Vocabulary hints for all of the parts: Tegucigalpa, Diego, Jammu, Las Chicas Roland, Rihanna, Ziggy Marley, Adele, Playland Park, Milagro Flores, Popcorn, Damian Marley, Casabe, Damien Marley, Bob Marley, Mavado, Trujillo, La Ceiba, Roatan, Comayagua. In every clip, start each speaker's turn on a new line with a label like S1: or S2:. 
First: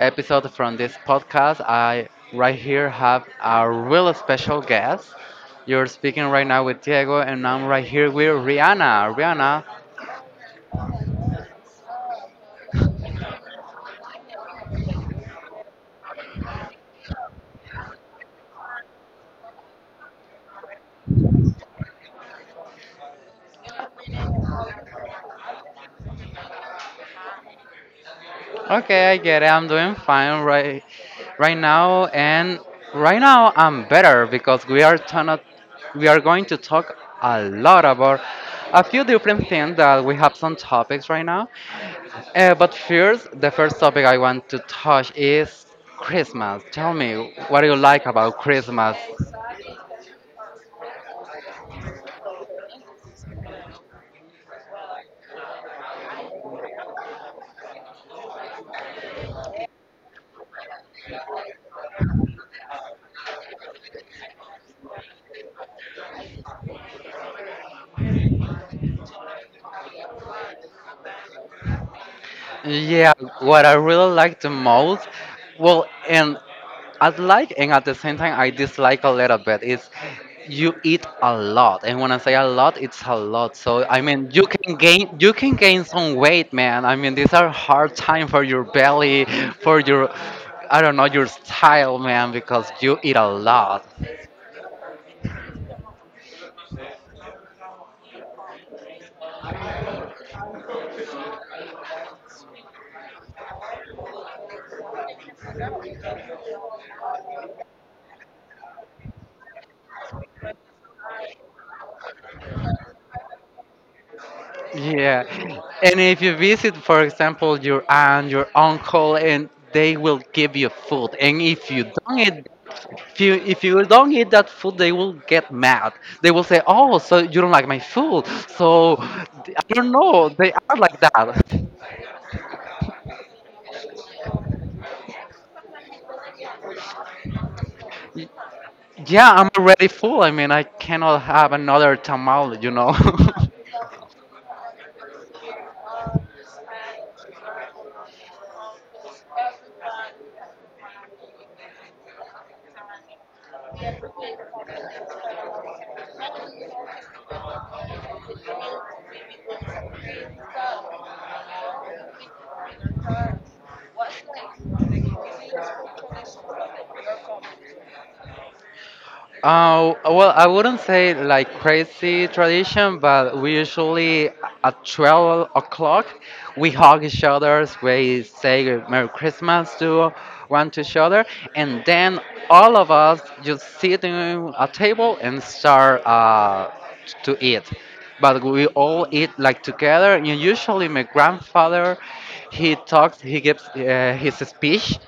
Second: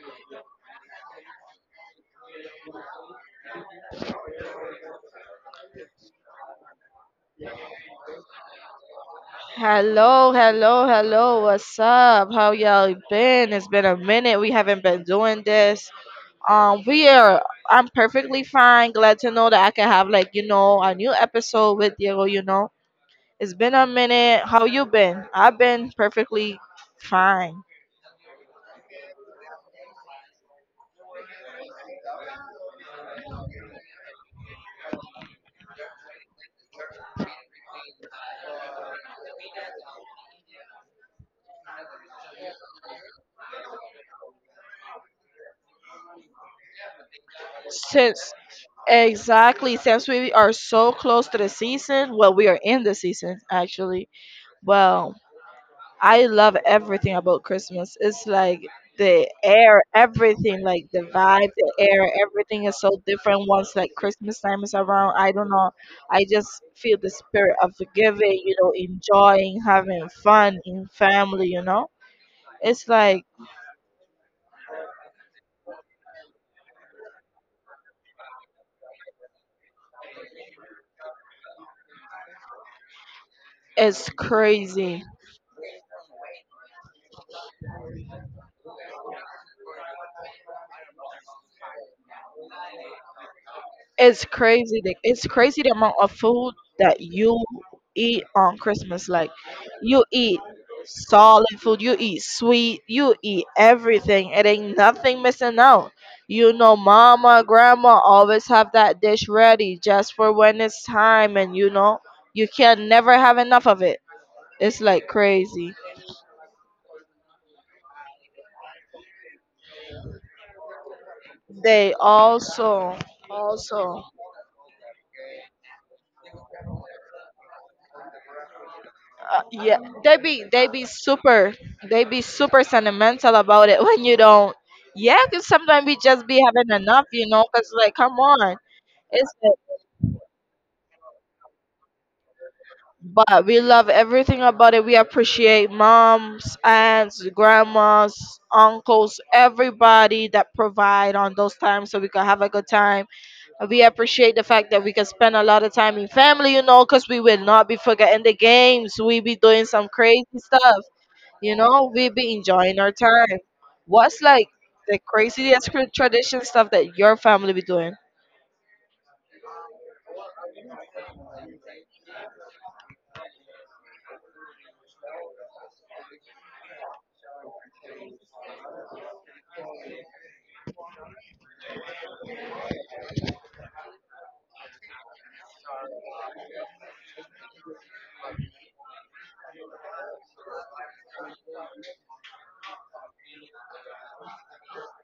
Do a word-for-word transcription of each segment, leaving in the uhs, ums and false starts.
S1: episode from this podcast. I right here have a real special guest. You're speaking right now with Diego, and I'm right here with Rihanna. Rihanna,
S2: Hello, hello, hello. What's up? How y'all been? It's been a minute. We haven't been doing this. Um, we are. I'm perfectly fine. Glad to know that I can have like you know a new episode with you. You know, it's been a minute. How you been? I've been perfectly fine
S1: okay, I get it. I'm doing fine right right now, and right now I'm better because we are ton we are going to talk a lot about a few different things that we have some topics right now. Uh, but first, the first topic I want to touch is Christmas. Tell me, what do you like
S2: since
S1: about Christmas?
S2: exactly since we are so close to the season. Well, we are in the season actually. Well, I love everything about Christmas. It's like the air, everything, like the vibe, the air, everything is so different once like Christmas time is around. I don't know. I just feel the spirit of giving, you know, enjoying, having fun in family, you know? It's
S1: Yeah,
S2: like,
S1: what I really like the most, well, and I like, and at the same time I dislike a little bit, is you eat a lot, and when I say a lot, it's a lot. So I
S2: it's
S1: mean, you can
S2: crazy.
S1: gain you can gain some weight, man. I mean, these are hard time for your belly, for your I don't know your style, man, because you eat a lot.
S2: It's crazy. the- It's crazy the amount of food that you eat on Christmas. Like, you eat solid food, you eat sweet, you eat everything. It ain't nothing missing out. You know, mama, grandma always have that dish ready just for when it's time, and you know, you can never have enough of it. It's like
S1: Yeah.
S2: crazy.
S1: And if you visit, for example, your aunt, your uncle, and they will give you food. And if you
S2: They
S1: don't eat
S2: also,
S1: if you if you
S2: also.
S1: don't eat that food, they will get mad. They will say, oh, so you don't like my food. So I
S2: Uh, yeah,
S1: don't
S2: they
S1: know,
S2: be
S1: they
S2: they
S1: are
S2: be
S1: like that.
S2: super they be super sentimental about it when you don't, yeah, because sometimes we just be having enough, you know because like come on.
S1: Yeah,
S2: It's
S1: I'm
S2: like,
S1: already full. I mean, I cannot have another tamal, you know.
S2: but we love everything about it. We appreciate moms, aunts, grandmas, uncles, everybody that provide on those times so we can have a good time. We appreciate the fact that we can spend a lot of time in family, you know because we will not be forgetting the games. We be doing some crazy stuff. You know, we be enjoying our time. What's like the craziest cr- tradition stuff that your family be doing?
S1: Uh, well, I wouldn't say like crazy tradition, but we usually at twelve o'clock we hug each other, we say Merry Christmas to one to each other, and then all of us just sit in a table and start uh, to eat. But we all eat like together. And usually, my grandfather he talks he gives uh, his speech,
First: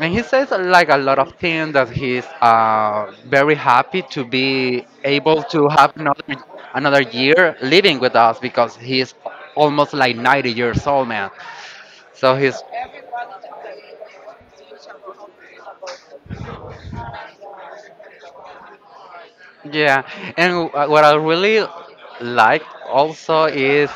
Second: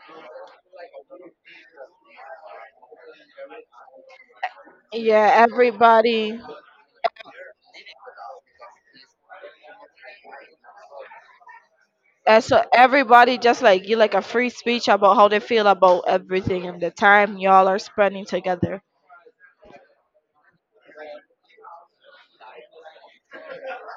S1: and he says uh, like a lot of things, that he's uh, very happy to be
S2: Yeah,
S1: able to have another
S2: everybody.
S1: another year living with us, because he's almost like ninety years old, man. So
S2: And so
S1: he's
S2: everybody just like give like a free speech about how they feel about everything and the time y'all are spending together.
S1: yeah. And w- uh, what I really like also is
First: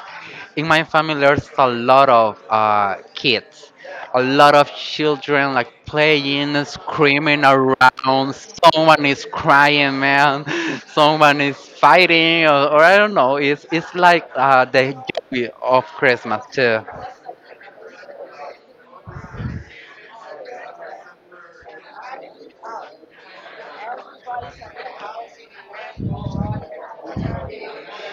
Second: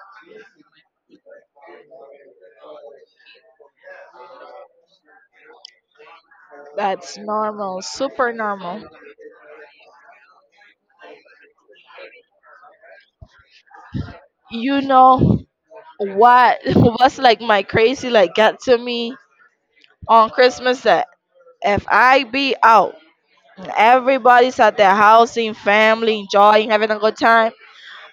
S1: in my family there's a lot of uh, kids, a lot of children like playing,
S2: That's
S1: screaming
S2: normal, super
S1: around.
S2: normal.
S1: Someone is crying, man. Someone is fighting, or, or I don't know. It's it's like uh,
S2: You
S1: the
S2: know
S1: joy of Christmas
S2: what?
S1: too.
S2: What's like my crazy like got to me on Christmas that if I be out, everybody's at their house in family enjoying, having a good time.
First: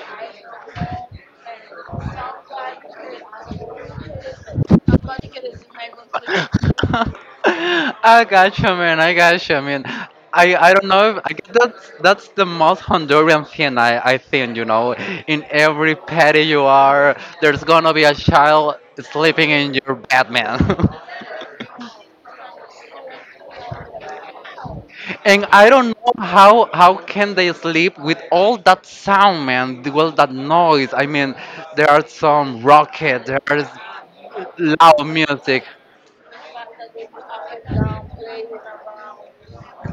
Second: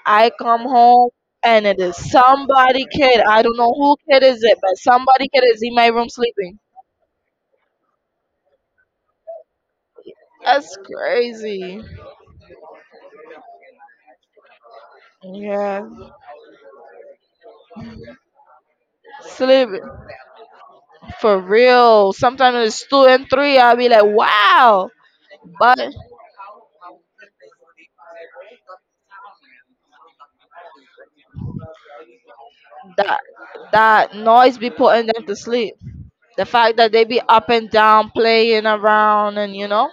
S2: I come home and it is somebody kid. I don't know who kid is it, but somebody kid is in my room sleeping.
S1: I gotcha, man. I gotcha, man. I, I
S2: That's
S1: don't know. If, I guess
S2: crazy.
S1: that's that's the most Honduran thing I, I think. You know, in
S2: Yeah.
S1: every patty you are, there's gonna be a child sleeping
S2: Sleep
S1: in your bed, man.
S2: for real. Sometimes it's two and three. I'll be like, wow.
S1: And I
S2: But
S1: don't know how how can they sleep with all that sound, man. With all that noise. I mean, there are some
S2: that
S1: rocket. There is
S2: that noise be
S1: loud
S2: putting them to
S1: music.
S2: sleep. The fact that they be up and down playing around, and you know.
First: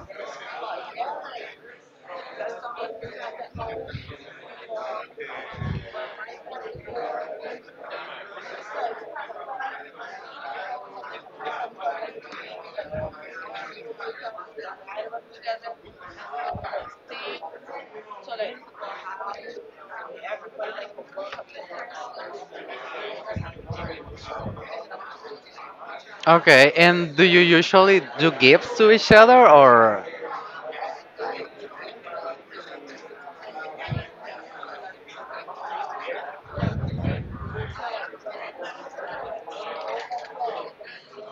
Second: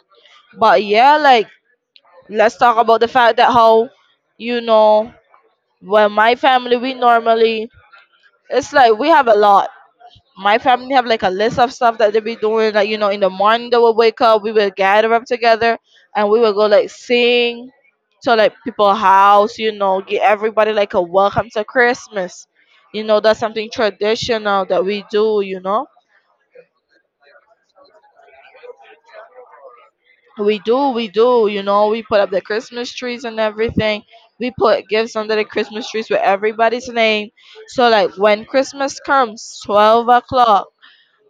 S2: But yeah, like let's talk about the fact that how, you know, when my family, we normally, it's like we have a lot, my family have like a list of stuff that they be doing. Like you know, in the morning they will wake up, we will gather up together, and we will go like sing to like people house. You know, give everybody like a welcome to Christmas. You know, that's something traditional that we do. You know,
S1: Okay, and do you usually do gifts to each other, or
S2: we do, we do. You know, we put up the Christmas trees and everything. We put gifts under the Christmas trees with everybody's name. So like when Christmas comes, twelve o'clock,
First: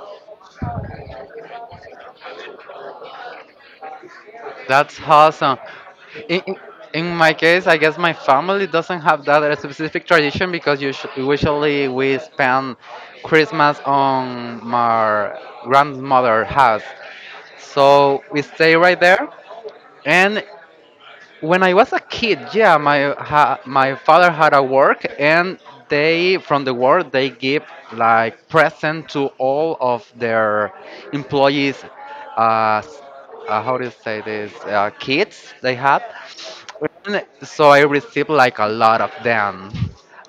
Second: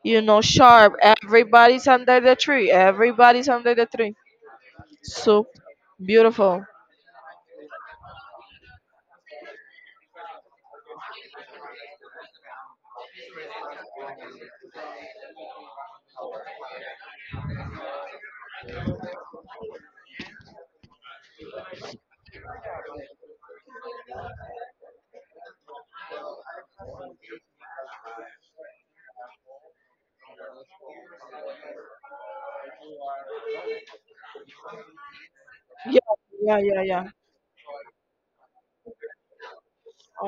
S2: You know, sharp. Everybody's under the tree. Everybody's under the tree.
S1: that's
S2: So
S1: awesome? In, in
S2: beautiful.
S1: in my case, I guess my family doesn't have that a specific tradition, because usu- usually we spend Christmas on my grandmother's house. So we stay right there, and when I was a kid, yeah, my ha, my father had a work, and they from the work they give like present to all of their employees. Uh, s- uh, how do you say this? Uh, kids they had.
S2: Yeah, yeah, yeah, yeah.
S1: And so I received like a lot of them,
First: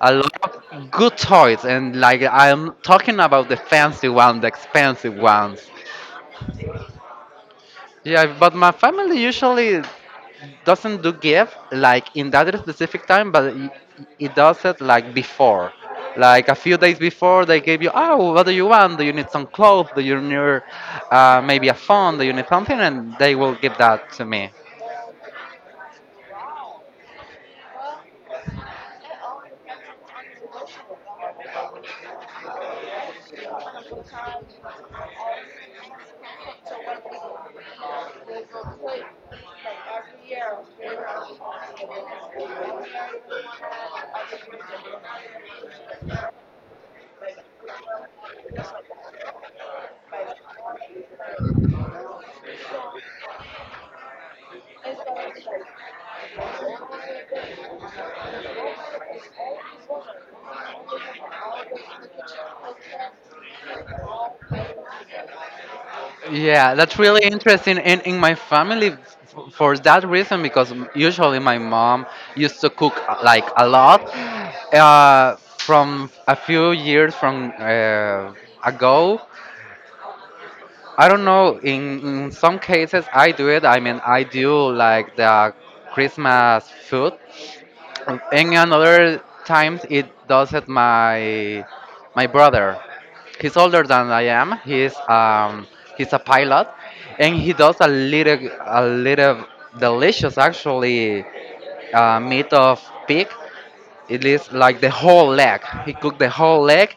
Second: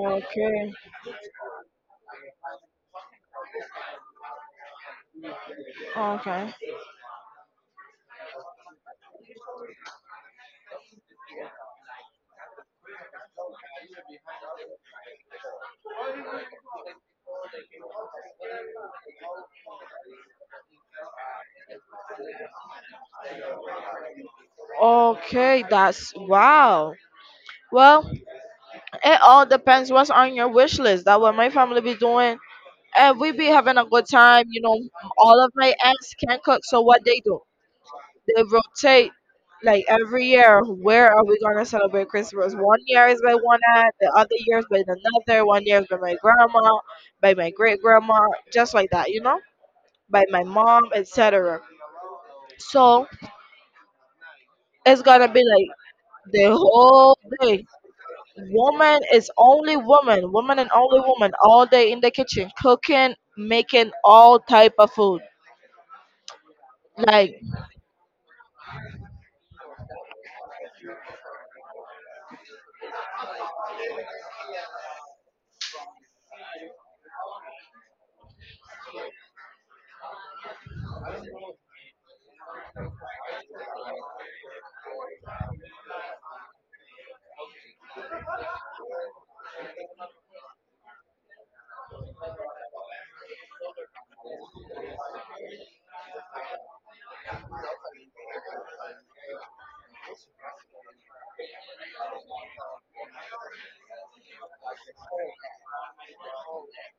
S1: a lot of good toys, and like I'm talking about the fancy ones, the expensive ones.
S2: okay,
S1: Yeah, but my family usually doesn't do give like in that specific time, but it, it does it like before. Like a few days before, they gave you, oh, what do you want? Do you need some clothes? Do you need uh, maybe a phone? Do you need something? And they will give that to me.
S2: okay. That's wow. Well, it all depends what's on your wish list. That what my family be doing, and we be having a good time. You know, all of my aunts can cook, so what they do? They rotate like every year. Where are we going to celebrate Christmas? One year is by one aunt, the other year is by another, one year is by my grandma, by my great grandma, just like that, you know, by my mom, etc. So it's going to be like the whole day, woman is only woman, woman and only woman, all day in the kitchen, cooking, making all type of food.
S1: Yeah, that's really
S2: Like,
S1: interesting. In in my family, f- for that reason, because m- usually my mom used to cook uh, like a lot. Uh, from a few years from uh, ago, I don't know. In, in some cases, I do it. I mean, I do like the Christmas food. And another times, it does it my my brother. He's older than I am. He's um he's a pilot, and he does a little a little delicious actually uh, meat of pig. It is like the whole leg. He cooked the whole leg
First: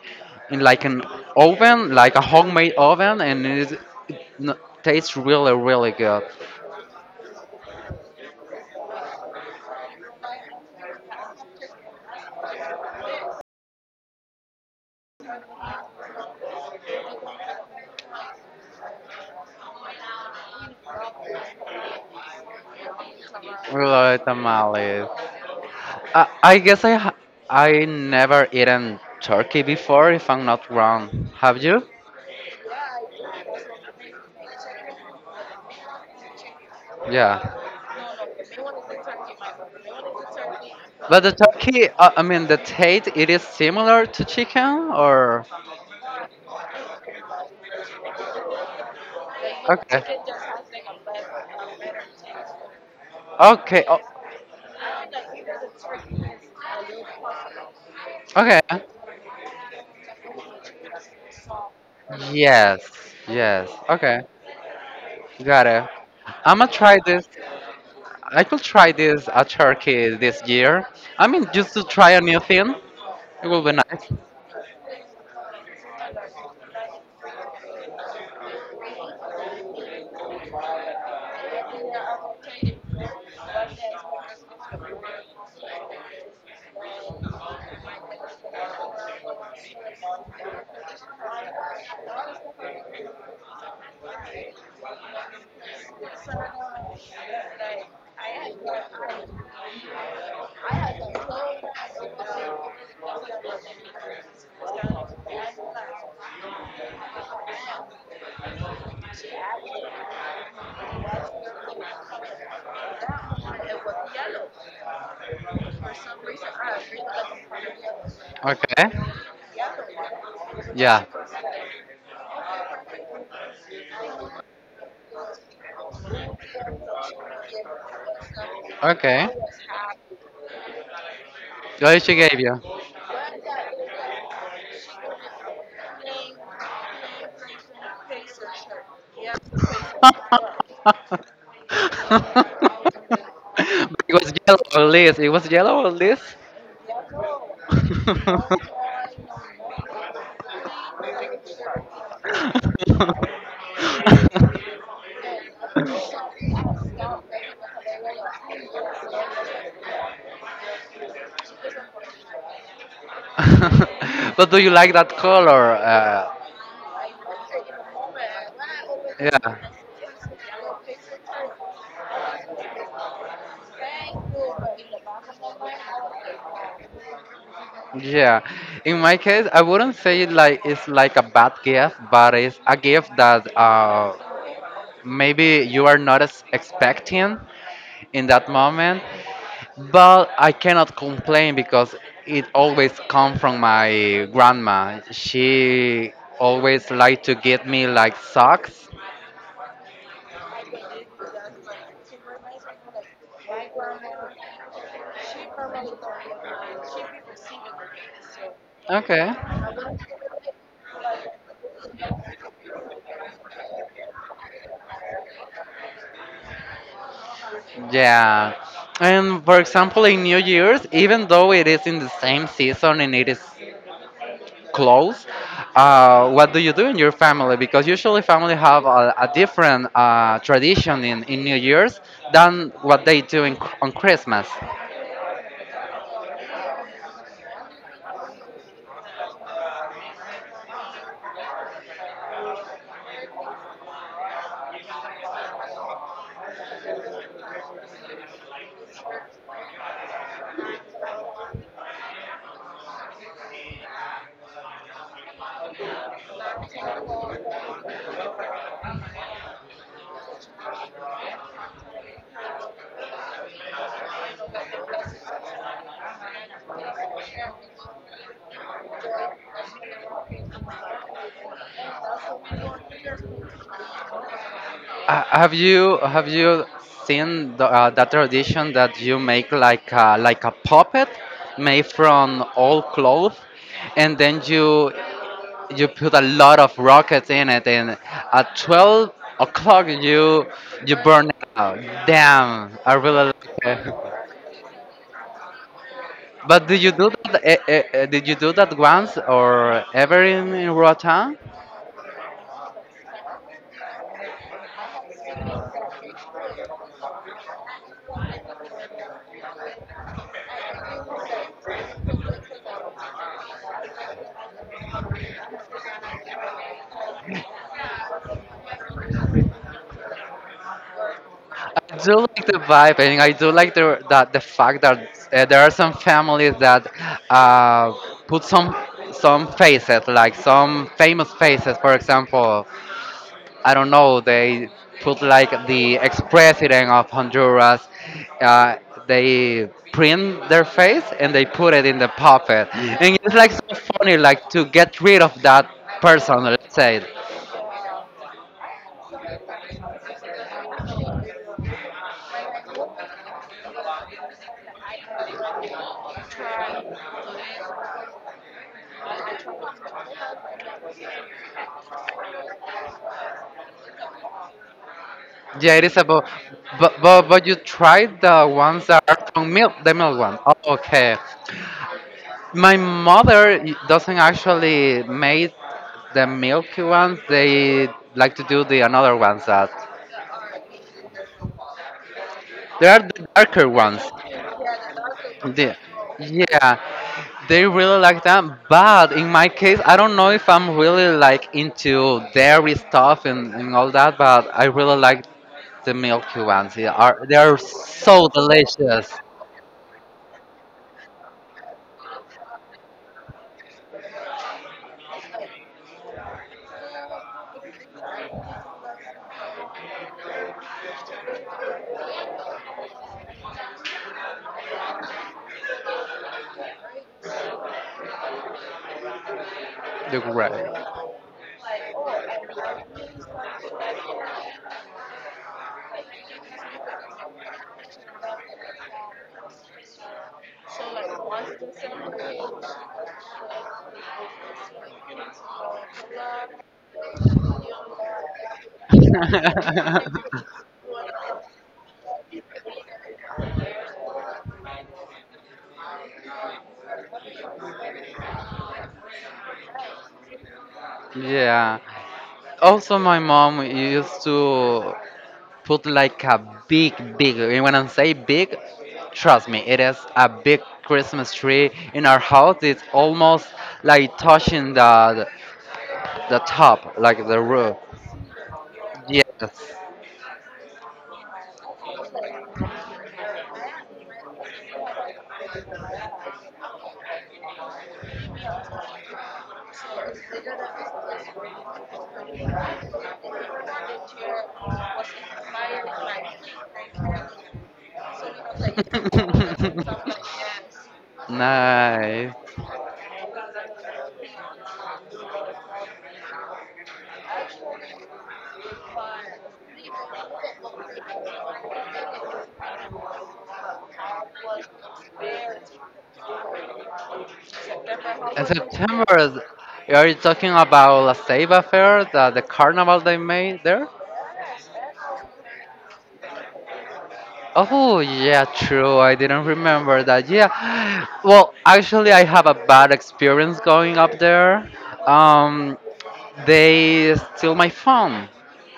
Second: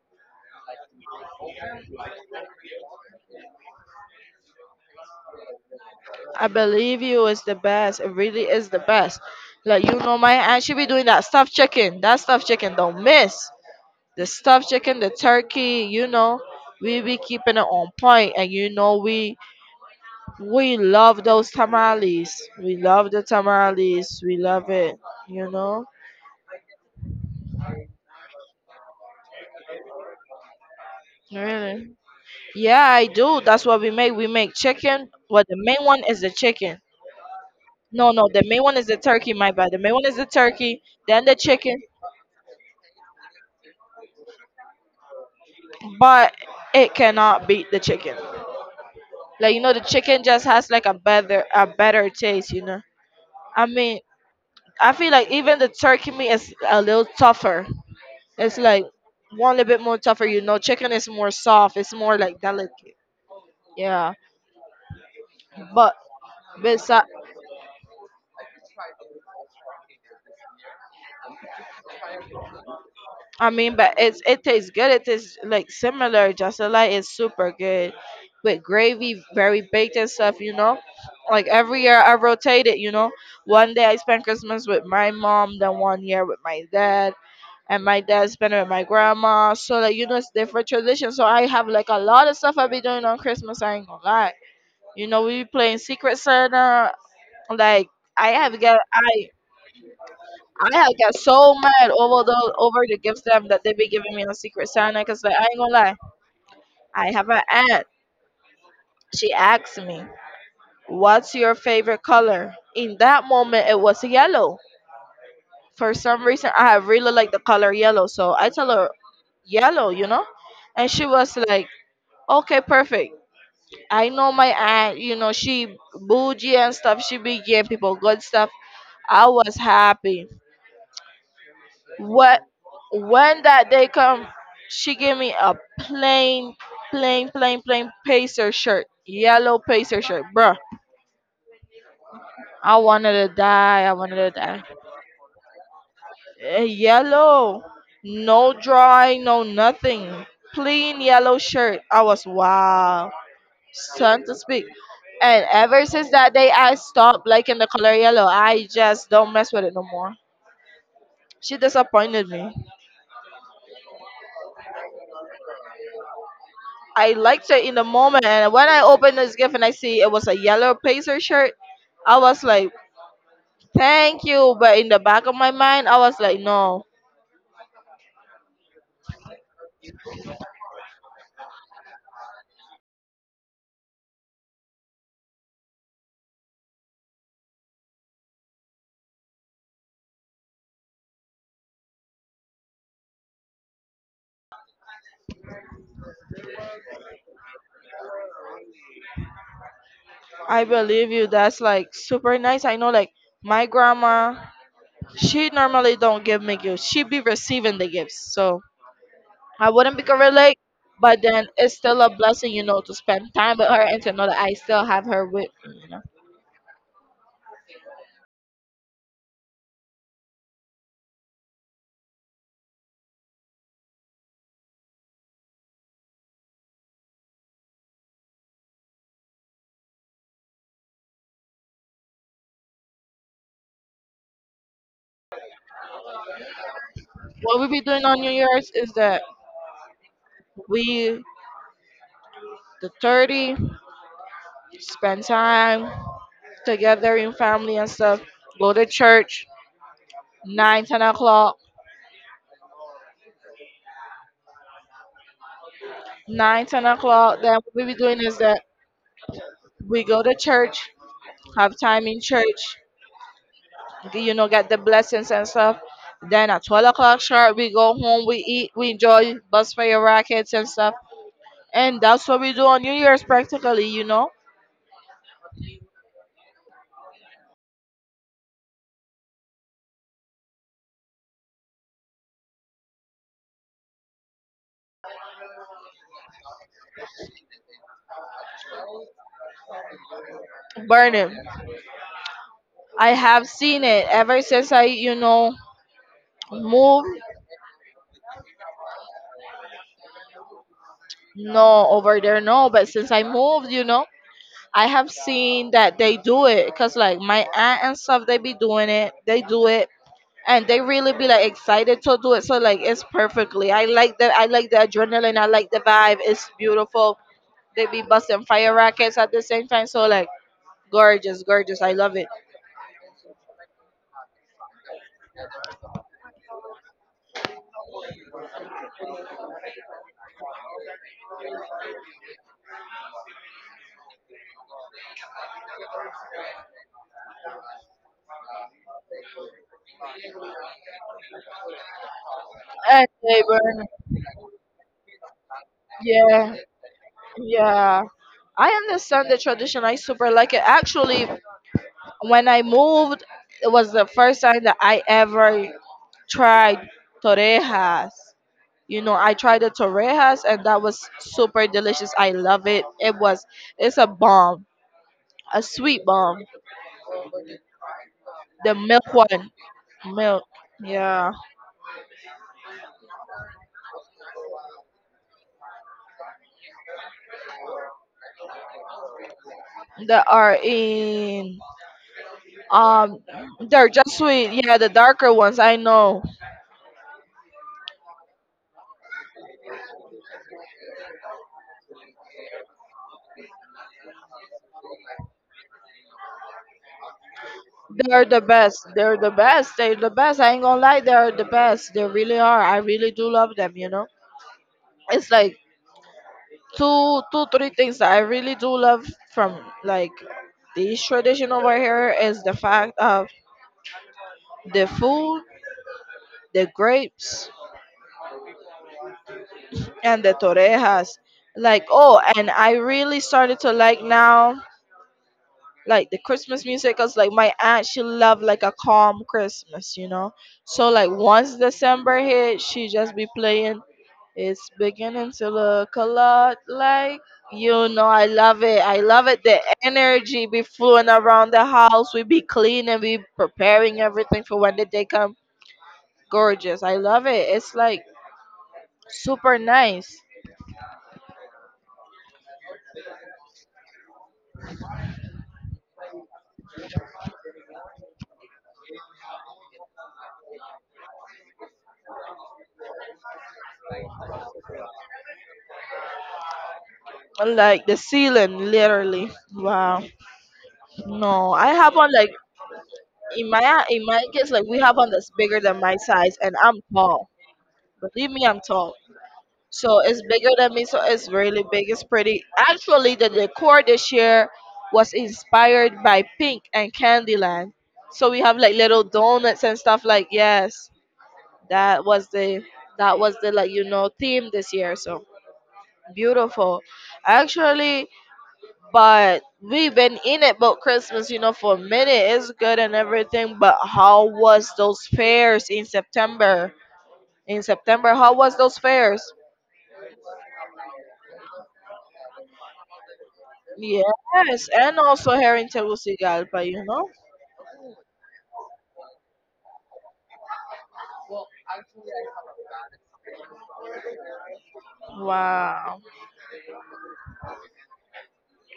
S1: in like an oven, like a homemade oven, and it, is- it n- tastes really, really good.
S2: I believe you, is the best. It really is the best. Like you know, my aunt, she be doing that stuffed chicken. That stuffed chicken don't miss. The stuffed chicken, the turkey. You know, we be keeping it on point, and you know we we love those tamales. We love the
S1: Really
S2: tamales. We love it.
S1: tamales.
S2: You know,
S1: I, I guess I ha- I never eaten turkey before, if I'm not wrong. Have you?
S2: really. Yeah, I do. That's what we make. We make chicken. Well, the main one is the chicken.
S1: Yeah.
S2: No, no, the main one is the turkey. My bad. The main one is the turkey.
S1: But
S2: Then
S1: the
S2: the chicken.
S1: turkey, uh, I mean, the taste, it is similar to chicken, or
S2: But it cannot beat the chicken. Like you know, the
S1: okay,
S2: chicken just has like a better a better taste. You know, I
S1: okay,
S2: mean,
S1: o-
S2: I feel like even the turkey meat is a little tougher. It's
S1: okay.
S2: like one little bit more tougher. You know, chicken is more soft. It's more like
S1: Yes,
S2: delicate.
S1: yes,
S2: Yeah,
S1: okay. Got it.
S2: but
S1: I'm gonna try
S2: besides,
S1: this. I could try this at Turkey this year. I mean, just to try a new thing. It
S2: I
S1: will be
S2: mean, but
S1: nice.
S2: it's it tastes good. It tastes like similar. Just like is super good with gravy, very baked and stuff. You know, like every year I rotate it. You know, one day I spend Christmas with my mom, then one year with my dad, and my dad spent it with my grandma. So like you know, it's different traditions. So I have like a lot of stuff I be doing on Christmas. I ain't gonna lie. You know, we be playing Secret Santa. Like I have got I I had got so mad over the over the gifts them that they be giving me on Secret Santa, because like I ain't gonna lie, I have an aunt. She asked me, "What's your favorite color?" In that moment, it was yellow. For some reason, I have really like the color yellow, so I tell
S1: Okay.
S2: her yellow, you know, and she
S1: Yeah.
S2: was like, "Okay, perfect." I know my aunt, you know, she bougie and stuff. She be giving people good stuff. I
S1: Okay.
S2: was happy.
S1: What she gave
S2: What
S1: you?
S2: when that day come, she gave me a plain, plain, plain, plain pacer shirt, yellow pacer shirt, bruh. I wanted to die. I
S1: It
S2: wanted to
S1: was yellow
S2: die.
S1: or list. It was yellow or list.
S2: Eh, yellow, no drawing, no nothing. Plain yellow shirt. I was wow, son to speak. And ever since that day, I stopped liking the color yellow. I just don't mess with it no more. She disappointed me.
S1: But do you like that color? Uh,
S2: I liked it in the moment, and when I opened this gift
S1: Yeah.
S2: and I see it was a yellow Pacer shirt, I was like, "Thank you," but in the back of my mind, I was like, "No,
S1: Yeah, in my case, I wouldn't say it like it's like a bad gift, but it's a gift that uh, maybe you are not as expecting in that moment. But I cannot complain, because it always come from my grandma. She always like to get me like socks.
S2: I believe you. That's like super nice. I know, like my grandma, she normally don't give me gifts. She be receiving the gifts, so
S1: Okay.
S2: I wouldn't be can relate. But then it's still a blessing, you know, to spend time with her and to know that I still have her with me. You know,
S1: Yeah. And for example, in New Year's, even though it is in the same season and it is close. Uh, what do you do in your family? Because usually family have a, a different uh, tradition in, in New Year's than what they do in, on Christmas.
S2: what we be doing on New Year's is that we, the thirty, spend time together in family and stuff. Go to church nine ten o'clock. Nine ten o'clock. Then what we be doing is that we go to church, have time in church, g- you know, get the blessings and stuff. Then at twelve o'clock sharp, we go home, we eat, we enjoy, bust fire rockets and stuff. And that's what we do on New Year's practically, you know,
S1: Uh, have you have you seen the, uh, that tradition that you make like a, like a puppet made from old cloth, and then you you put a lot of rockets in it, and at twelve o'clock you you burn
S2: burning.
S1: it out. Damn, I
S2: I
S1: really
S2: have
S1: like
S2: seen
S1: it.
S2: it ever since I, you know,
S1: But did you do
S2: moved.
S1: that? eh, eh, eh, did you do that once or ever in, in Roatan?
S2: No, over there, no. But since I moved, you know, I have seen that they do it because like my aunt and stuff, they be doing it. They do it and they really be like excited to do it. So like it's perfectly. I like that. I like the adrenaline. I like the vibe. It's beautiful. They be busting fire rockets at the same time. So like gorgeous, gorgeous. I
S1: I do
S2: love it.
S1: like the vibe, and I do like the that the fact that uh, there are some families that uh, put some some faces, like some famous faces. For example, I don't know, they put like the ex-president of Honduras. Uh, they print their face and they put it in the puppet,
S2: And
S1: and it's
S2: they
S1: like so
S2: burn.
S1: funny, like to get rid of that person,
S2: Yeah,
S1: let's say.
S2: yeah. I understand the tradition. I super like it. Actually, when I moved, it was the first time that I ever tried torejas. You know, I tried the torrejas and that was super delicious. I love it. It was it's a bomb, a
S1: Yeah, it is
S2: sweet
S1: about.
S2: bomb.
S1: But, but but you tried the
S2: The
S1: ones that
S2: milk
S1: are
S2: one,
S1: from milk, the milk one.
S2: milk.
S1: Oh, okay.
S2: Yeah,
S1: My mother y- doesn't actually make the milky ones. They like to do the another ones that
S2: that are in
S1: there are
S2: um
S1: the darker
S2: they're
S1: ones.
S2: just sweet. Yeah, the darker ones.
S1: The,
S2: I know
S1: yeah, they really like them. But in my case, I don't know if I'm really like into dairy stuff and, and all that. But I really like the milky ones. They are they are so
S2: they're the best.
S1: delicious.
S2: They're the best. They're the best. I ain't gonna lie. They're the best. They really are. I really do love them. You know, it's like two, two, three things that I really do love from like this tradition over here is the fact of the food, the grapes,
S1: They're
S2: and the
S1: great.
S2: torrejas. Like, oh, and I really started to like now, like the Christmas music, because like my aunt, she loved like a calm Christmas, you know? So, like, once December hit, she just be playing, it's beginning to look a lot like. You know, I love it. I love it. The energy be flowing around the house. We be cleaning, we preparing everything for when the day come. Gorgeous. I love it. It's like super nice.
S1: Yeah. Also, my mom used to put like a big, big, and when I say big, trust me, it is a big Christmas tree in our house. It's almost like touching the, the top, like the roof.
S2: Like the ceiling, literally.
S1: Yes.
S2: Wow. No, I have one like in my in my case. Like, we have one that's bigger than my size, and I'm tall. Believe me, I'm tall. So it's bigger than me, so it's really big. It's pretty. Actually, the decor this year was inspired by pink and Candyland, so we have like little donuts and stuff like. Yes. that was
S1: Nice.
S2: the that was the, like you know theme this year. So beautiful, actually. But we've been in it about Christmas, you know, for a minute. It's good and everything, but how was those fairs in September? In September, how
S1: In
S2: was those
S1: September,
S2: fairs?
S1: are you talking about La Ceiba Fair, the, the carnival they made there?
S2: Yes, and also here in Tegucigalpa, you know.
S1: Oh, yeah, true. I didn't remember that. Yeah. Well, actually, I have a bad experience going up there. Um,
S2: Wow.
S1: they steal my phone.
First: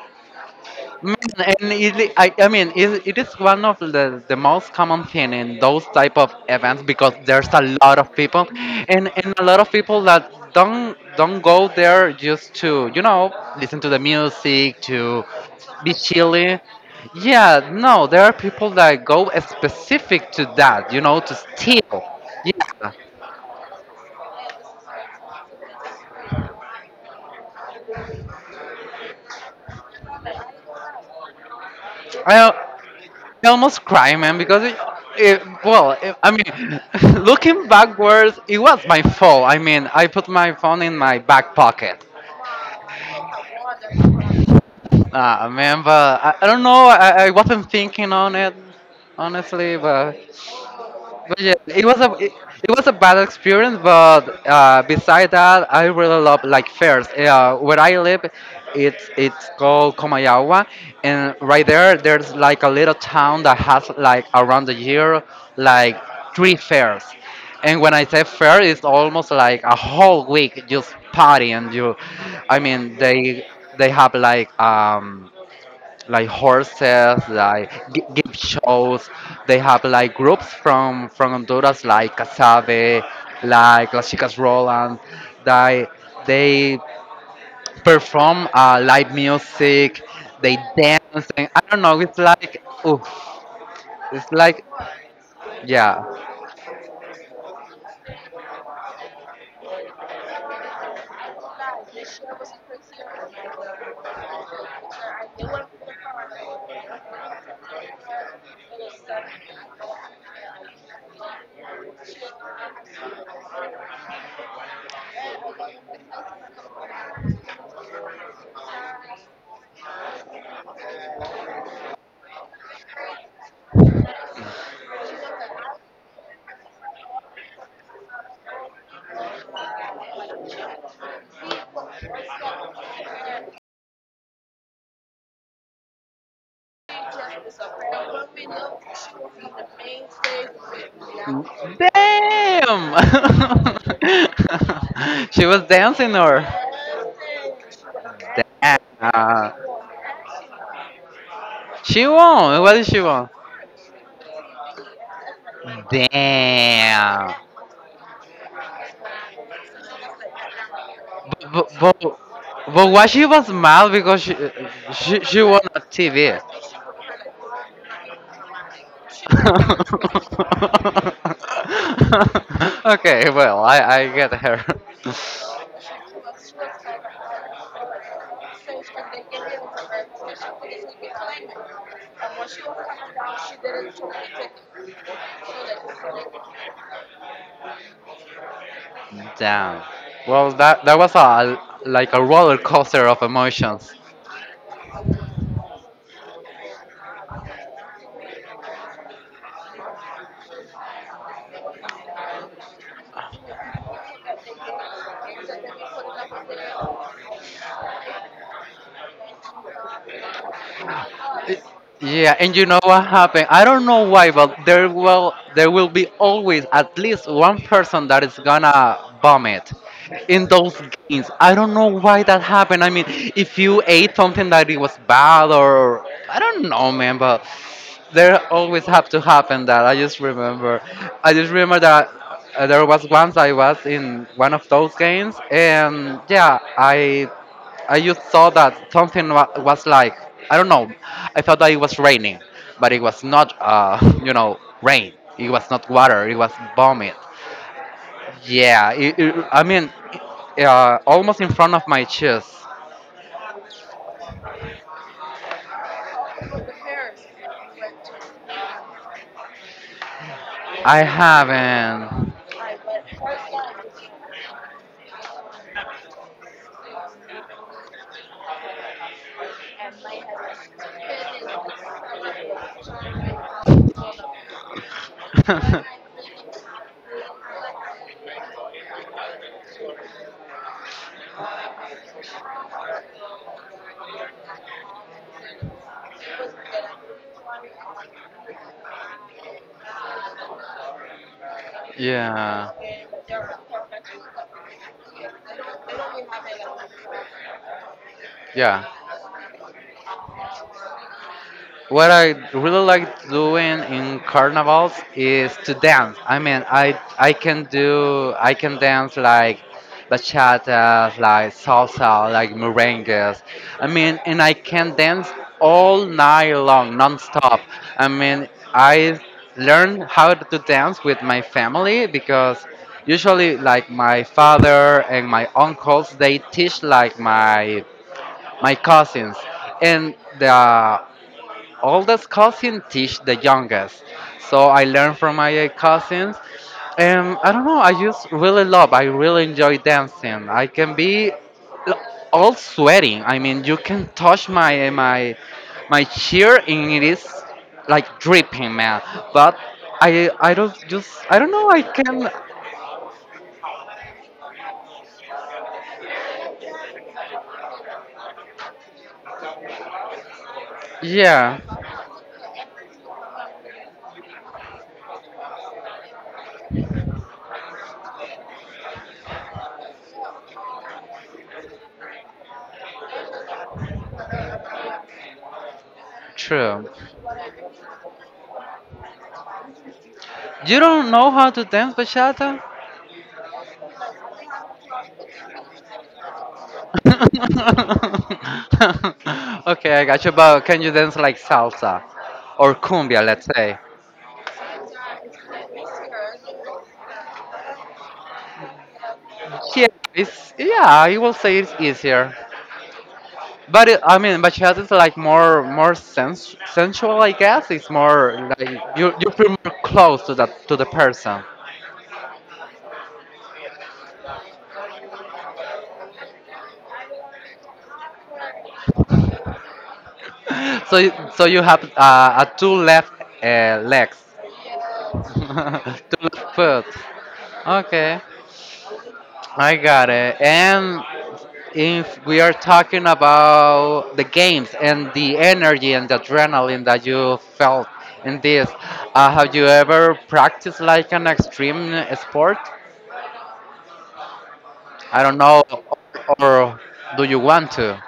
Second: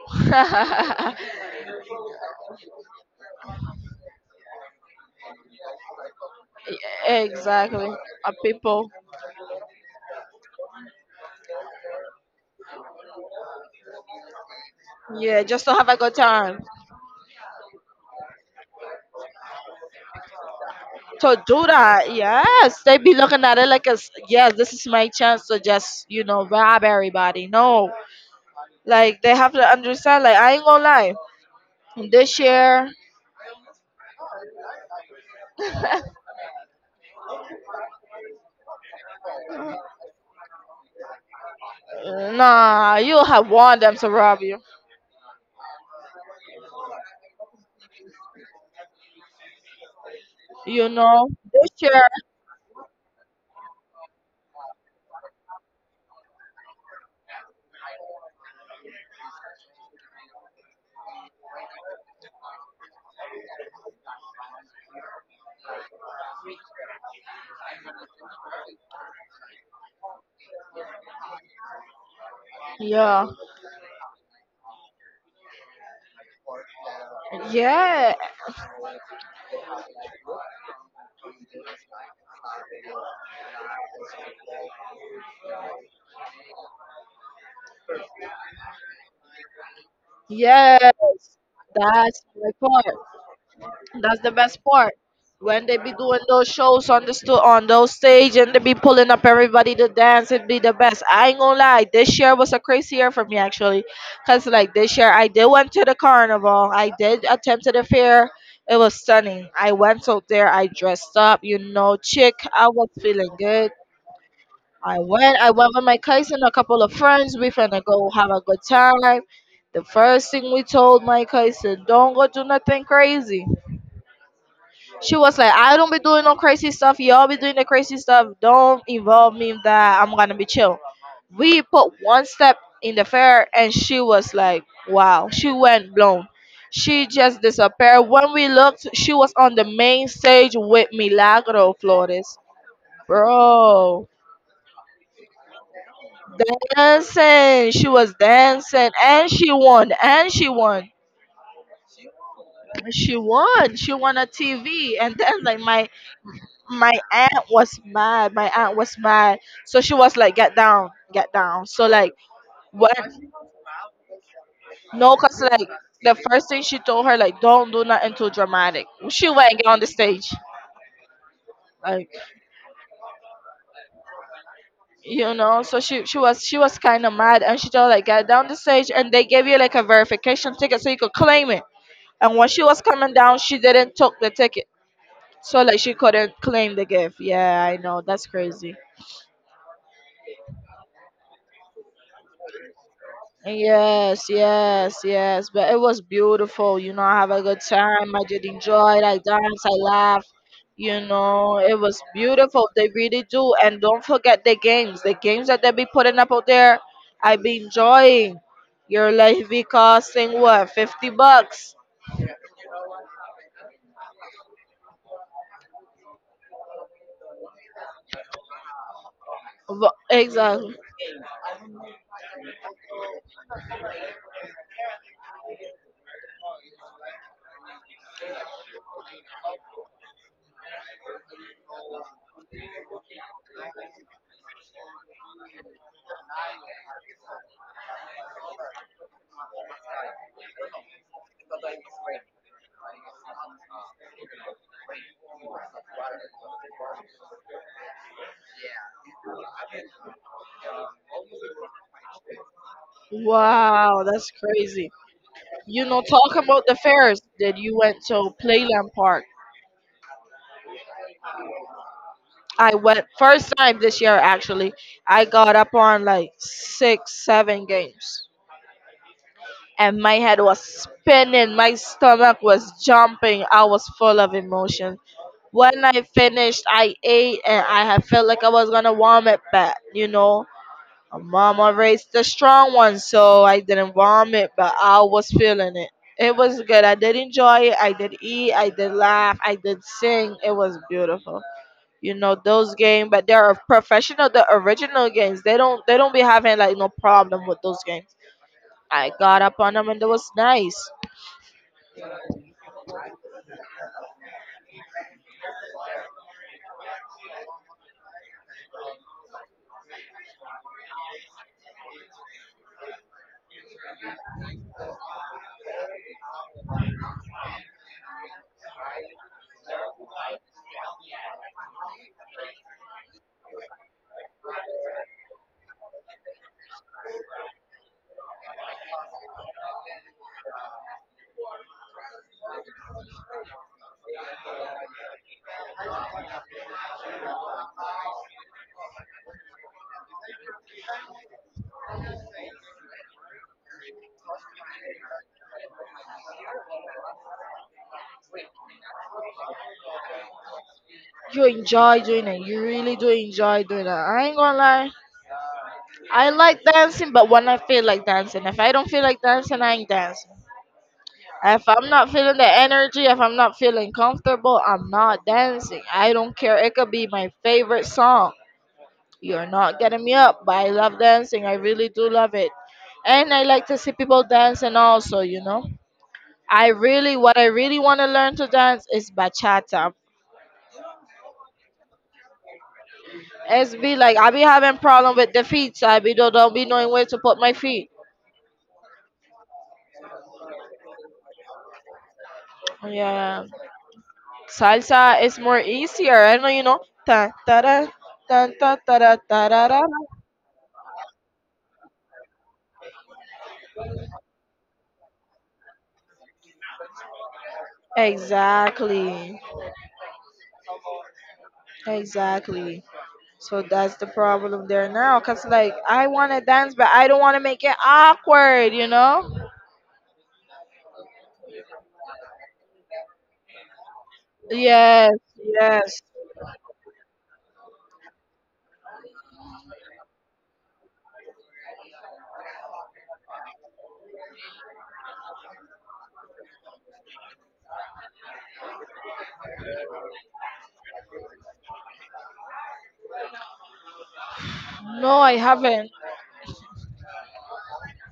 S1: Man, and it, I, I mean, it, it is one of the, the most common thing in those type of events, because there's a
S2: exactly.
S1: lot of
S2: Uh,
S1: people,
S2: people.
S1: and, and a lot of people that don't don't go there just to, you know, listen to the music, to
S2: Yeah, just to have
S1: be
S2: a good
S1: chilly.
S2: time.
S1: Yeah, no, there are people that go specific to that, you know, to
S2: To do
S1: steal.
S2: that, yes. They be looking at it like, it's yes, this is my chance to just, you know, rob everybody. No. Like, they have to understand. Like, I ain't gonna lie, this
S1: I
S2: year.
S1: I almost cry, man, because it, it well, it, I mean, looking backwards, it was my fault. I mean, I put my phone in my back pocket.
S2: nah, you have want them to rob you.
S1: Uh, man, but I, I don't know. I, I wasn't thinking on it, honestly, but
S2: You know,
S1: But yeah,
S2: this
S1: it was
S2: year,
S1: a it, it was a bad experience, but uh, beside that, I really love like fairs. Uh, where I live, it's it's called Comayagua, and right there, there's like a little town that has like around the year like three fairs. And when I say fair, it's almost like a whole week just partying. You, I mean,
S2: yeah,
S1: they they have like um like horses, like gi-
S2: yeah,
S1: gift shows. They have like groups from from Honduras, like Casabe, like Las Chicas Roland. They they perform uh, live music. They dance.
S2: yes,
S1: And I don't know. It's
S2: that's my
S1: like
S2: point.
S1: oof.
S2: That's the
S1: It's
S2: best
S1: like
S2: part. When they be doing
S1: yeah.
S2: those shows on the sto- on those stage, and they be pulling up everybody to dance, it'd be the best. I ain't gonna lie, this year was a crazy year for me, actually, cause like this year I did went to the carnival, I did attend to the fair. It was stunning. I went out there, I dressed up, you know, chick. I was feeling good. I went, I went with my cousin, a couple of friends. We finna go have a good time. The first thing we told my cousin, don't go do nothing crazy. She was like, I don't be doing no crazy stuff. Y'all be doing the crazy stuff. Don't involve me in that. I'm gonna be chill. We put one step in the fair and she was like, wow. She went blown. She just disappeared. When we looked, she was on the main stage with Milagro Flores.
S1: Damn.
S2: Bro,
S1: She was dancing or.
S2: dancing. She was dancing and she
S1: Uh,
S2: won. And she won.
S1: she won. What did she
S2: She
S1: won?
S2: won. She won a T V. And then like my my
S1: Damn.
S2: aunt was mad. My aunt was mad. So she was like, get down, get
S1: But,
S2: down.
S1: but,
S2: So
S1: but,
S2: like
S1: but
S2: what.
S1: why she was mad? Because she
S2: No,
S1: she,
S2: cause
S1: she won
S2: like
S1: a
S2: the
S1: T V.
S2: first thing she told her, like, don't do nothing too dramatic. She went and get on the stage. Like,
S1: Okay, well, I, I get her.
S2: you know, so she she was, she was kinda mad, and she told like, get down the stage, and they gave you like a verification ticket so you could claim it. And when she was coming down, she didn't took the ticket. So like she couldn't claim the gift. Yeah, I know, that's crazy.
S1: Damn. Well, that that was a like a roller coaster of emotions.
S2: Yes, yes, yes. But it was beautiful. You know, I have a good time. I did enjoy it. I danced. I laughed. You know, it was beautiful. They really do. And don't forget the games. The games that they be putting up out there, I be enjoying. Your life be costing what? fifty bucks.
S1: Yeah, and you know what happened? I don't know why, but there will there will be always at least one person that is gonna vomit
S2: Wha-
S1: in
S2: Exactly.
S1: those games. I don't know why that happened. I mean, if you ate something that it was bad or I don't know, man, but there always have to happen that. I just remember, I just remember that uh, there was once I was in one of those games, and yeah, I I just saw that something wa- was like I don't know. I thought that it was raining, but it was not. Uh, you know, rain. It was not water. It was vomit. Yeah. It, it, I mean, uh, almost in front of my chest.
S2: Wow, that's crazy. You know, talk about the fairs that you went to Playland Park.
S1: I haven't.
S2: I went first time this year, actually. I got up on like six, seven games. And my head was spinning, my stomach was jumping, I was full of emotion. When I finished I ate and I had felt like I was gonna vomit back, you know. My mama raised the strong one, so I didn't vomit, but I was feeling it. It was good. I did enjoy it. I did eat. I did laugh. I did sing. It was beautiful. You know
S1: yeah.
S2: those games, but they're professional, the original games. They don't, they don't be having like no problem with those games.
S1: Yeah.
S2: I got up on them and it was nice.
S1: What I really like doing in carnivals is to dance. I mean, I I can do I can dance like bachatas, like salsa, like merengues. I mean, and I can dance all night long, non-stop. I mean, I learned how to dance with my family because usually like my father and my uncles they teach like my my cousins and the oldest cousin teach the youngest. So I learned from my uh, cousins. Um, I don't know. I just really love. I really enjoy dancing. I can be l- all sweating. I mean, you can touch my my my cheer, and it is like dripping, man. But I I don't just I
S2: You
S1: don't know. I
S2: enjoy doing
S1: can.
S2: it. You really do enjoy doing it I ain't gonna lie, I like dancing, but when I feel like dancing. If I don't feel like dancing, I ain't dancing.
S1: Yeah,
S2: If I'm not feeling the energy, if I'm not feeling comfortable, I'm not dancing. I don't care, it could be my favorite song. You're not getting me up, but I love dancing. I really do love it. And I like to see people dance and also, you know. I
S1: true.
S2: really. What I really want to learn to dance is bachata.
S1: You don't know how to dance bachata?
S2: It's be like I be having problem with the feet, so I be don't, don't be knowing where to put my feet.
S1: Okay, I got you. But can you dance like salsa or cumbia,
S2: Yeah.
S1: let's say?
S2: Salsa is more easier. I know you know. Ta ta da ta ta ta da ta da da da.
S1: Yeah, it's yeah. I will say it's easier. But it, I mean, bachata is like more more sens- sensual, I guess. It's more like you you
S2: Exactly.
S1: feel more close to that to the person.
S2: Exactly. So that's the problem there now. Cause like I want to dance, but I don't want to make it awkward. You know?
S1: So you- so you have uh, a two left uh, legs,
S2: Yes. Yes.
S1: two left foot. Okay. I got it. And if we are talking about the games and the energy and the adrenaline that you felt in this, uh, have you ever practiced like an extreme sport?
S2: No,
S1: I
S2: I
S1: don't know,
S2: haven't.
S1: or do you want to?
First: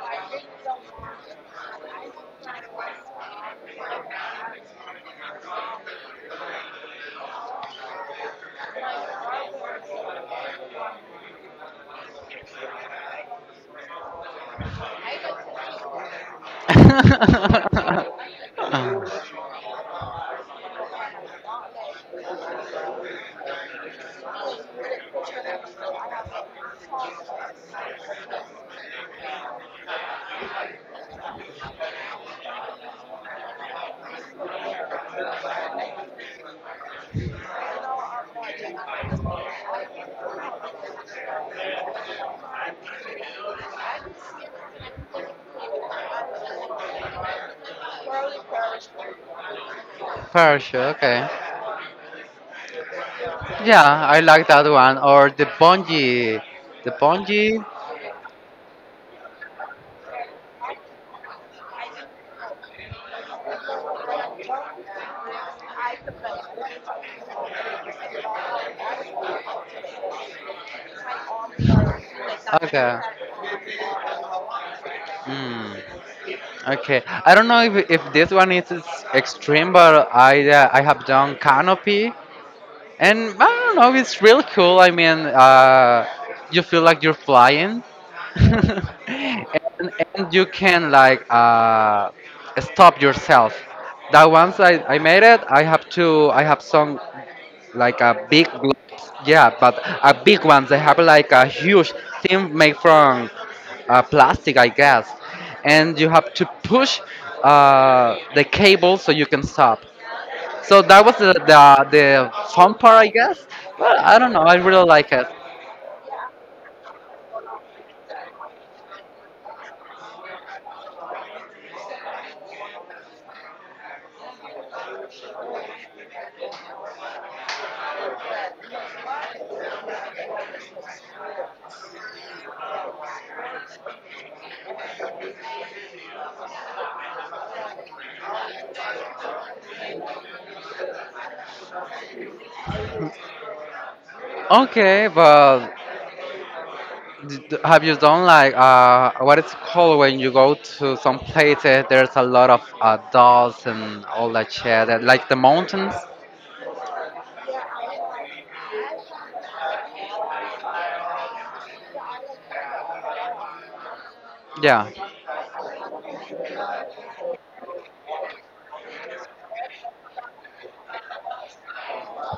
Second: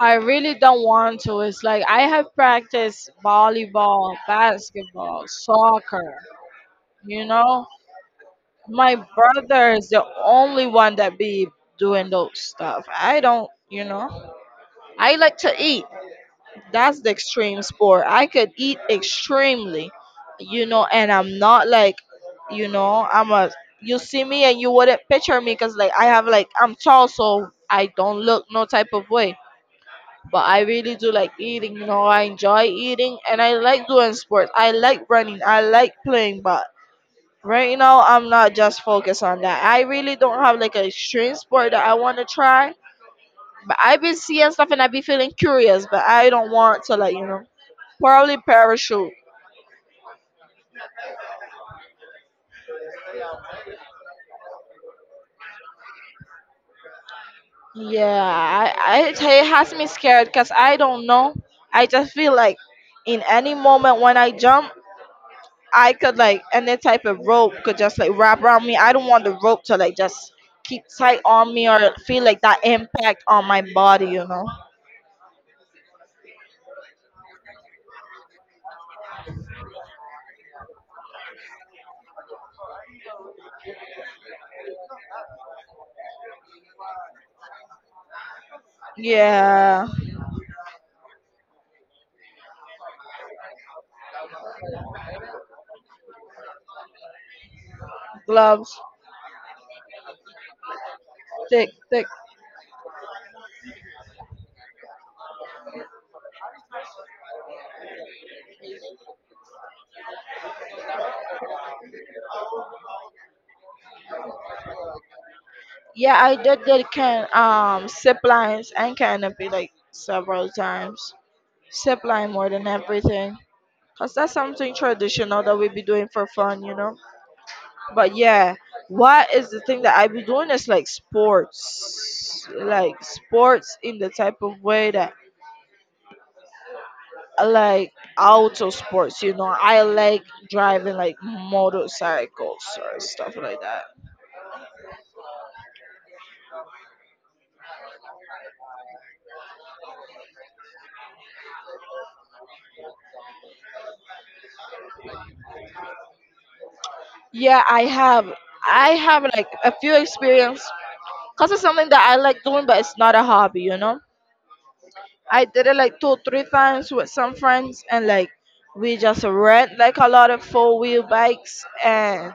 S2: I really don't want to. It's like I have practiced volleyball, basketball, soccer. You know, my brother is the only one that be doing those stuff. I don't. You know, I like to eat. That's the extreme sport. I could eat extremely, you know, and I'm not like, you know, I'm a. You see me and you wouldn't picture me because like I have like, I'm tall, so I don't look no type of way. But I really do like eating. You know, I enjoy eating and I like doing sports. I like running. I like playing, but. Right now, I'm not just focused on that. I really don't have like an extreme sport that I want to try. But I've been seeing stuff and I be feeling curious, but I don't want to, like, you know. Probably parachute.
S1: Parachute, okay. Yeah, I like that one. Or the bungee, the bungee.
S2: Yeah, I, I, it has me scared because I don't know. I just feel like in any moment when I jump, I could like any type of rope could just like wrap around me. I don't want the rope to like just keep tight on me or feel like that
S1: Okay.
S2: impact on my body, you know.
S1: Hmm. Okay, I don't know if, if this one is is extreme, but I uh, I have done canopy, and I don't know, it's really cool. I mean, uh, you feel like you're flying, and,
S2: Yeah,
S1: and you can like uh, stop yourself. That once I, I made it, I have to I have some like a big
S2: gloves,
S1: globes, yeah, but a big ones. They have like a
S2: thick,
S1: huge
S2: thick.
S1: thing made from uh, plastic, I guess, and you have to push uh, the cable so you can stop. So that was the, the the fun part, I guess. But I don't know. I really like it.
S2: Yeah, I did did can um zip lines and canopy like several times. Zip line more than everything. Cause that's something traditional that we be doing for fun, you know. But yeah, what is the thing that I be doing is like sports, like sports in the type of way that I like auto sports, you know. I like driving like motorcycles or stuff like that.
S1: Okay, but d- d- have you done like uh, what it's called when you go to some places? There's a lot of uh, dolls and all that shit, and, like the mountains.
S2: Yeah, I have, I have like a few experience. Cause it's something that I like doing, but it's not a hobby, you know.
S1: Yeah,
S2: I did it like two, three times with some friends, and like we just rent like a lot of four wheel bikes, and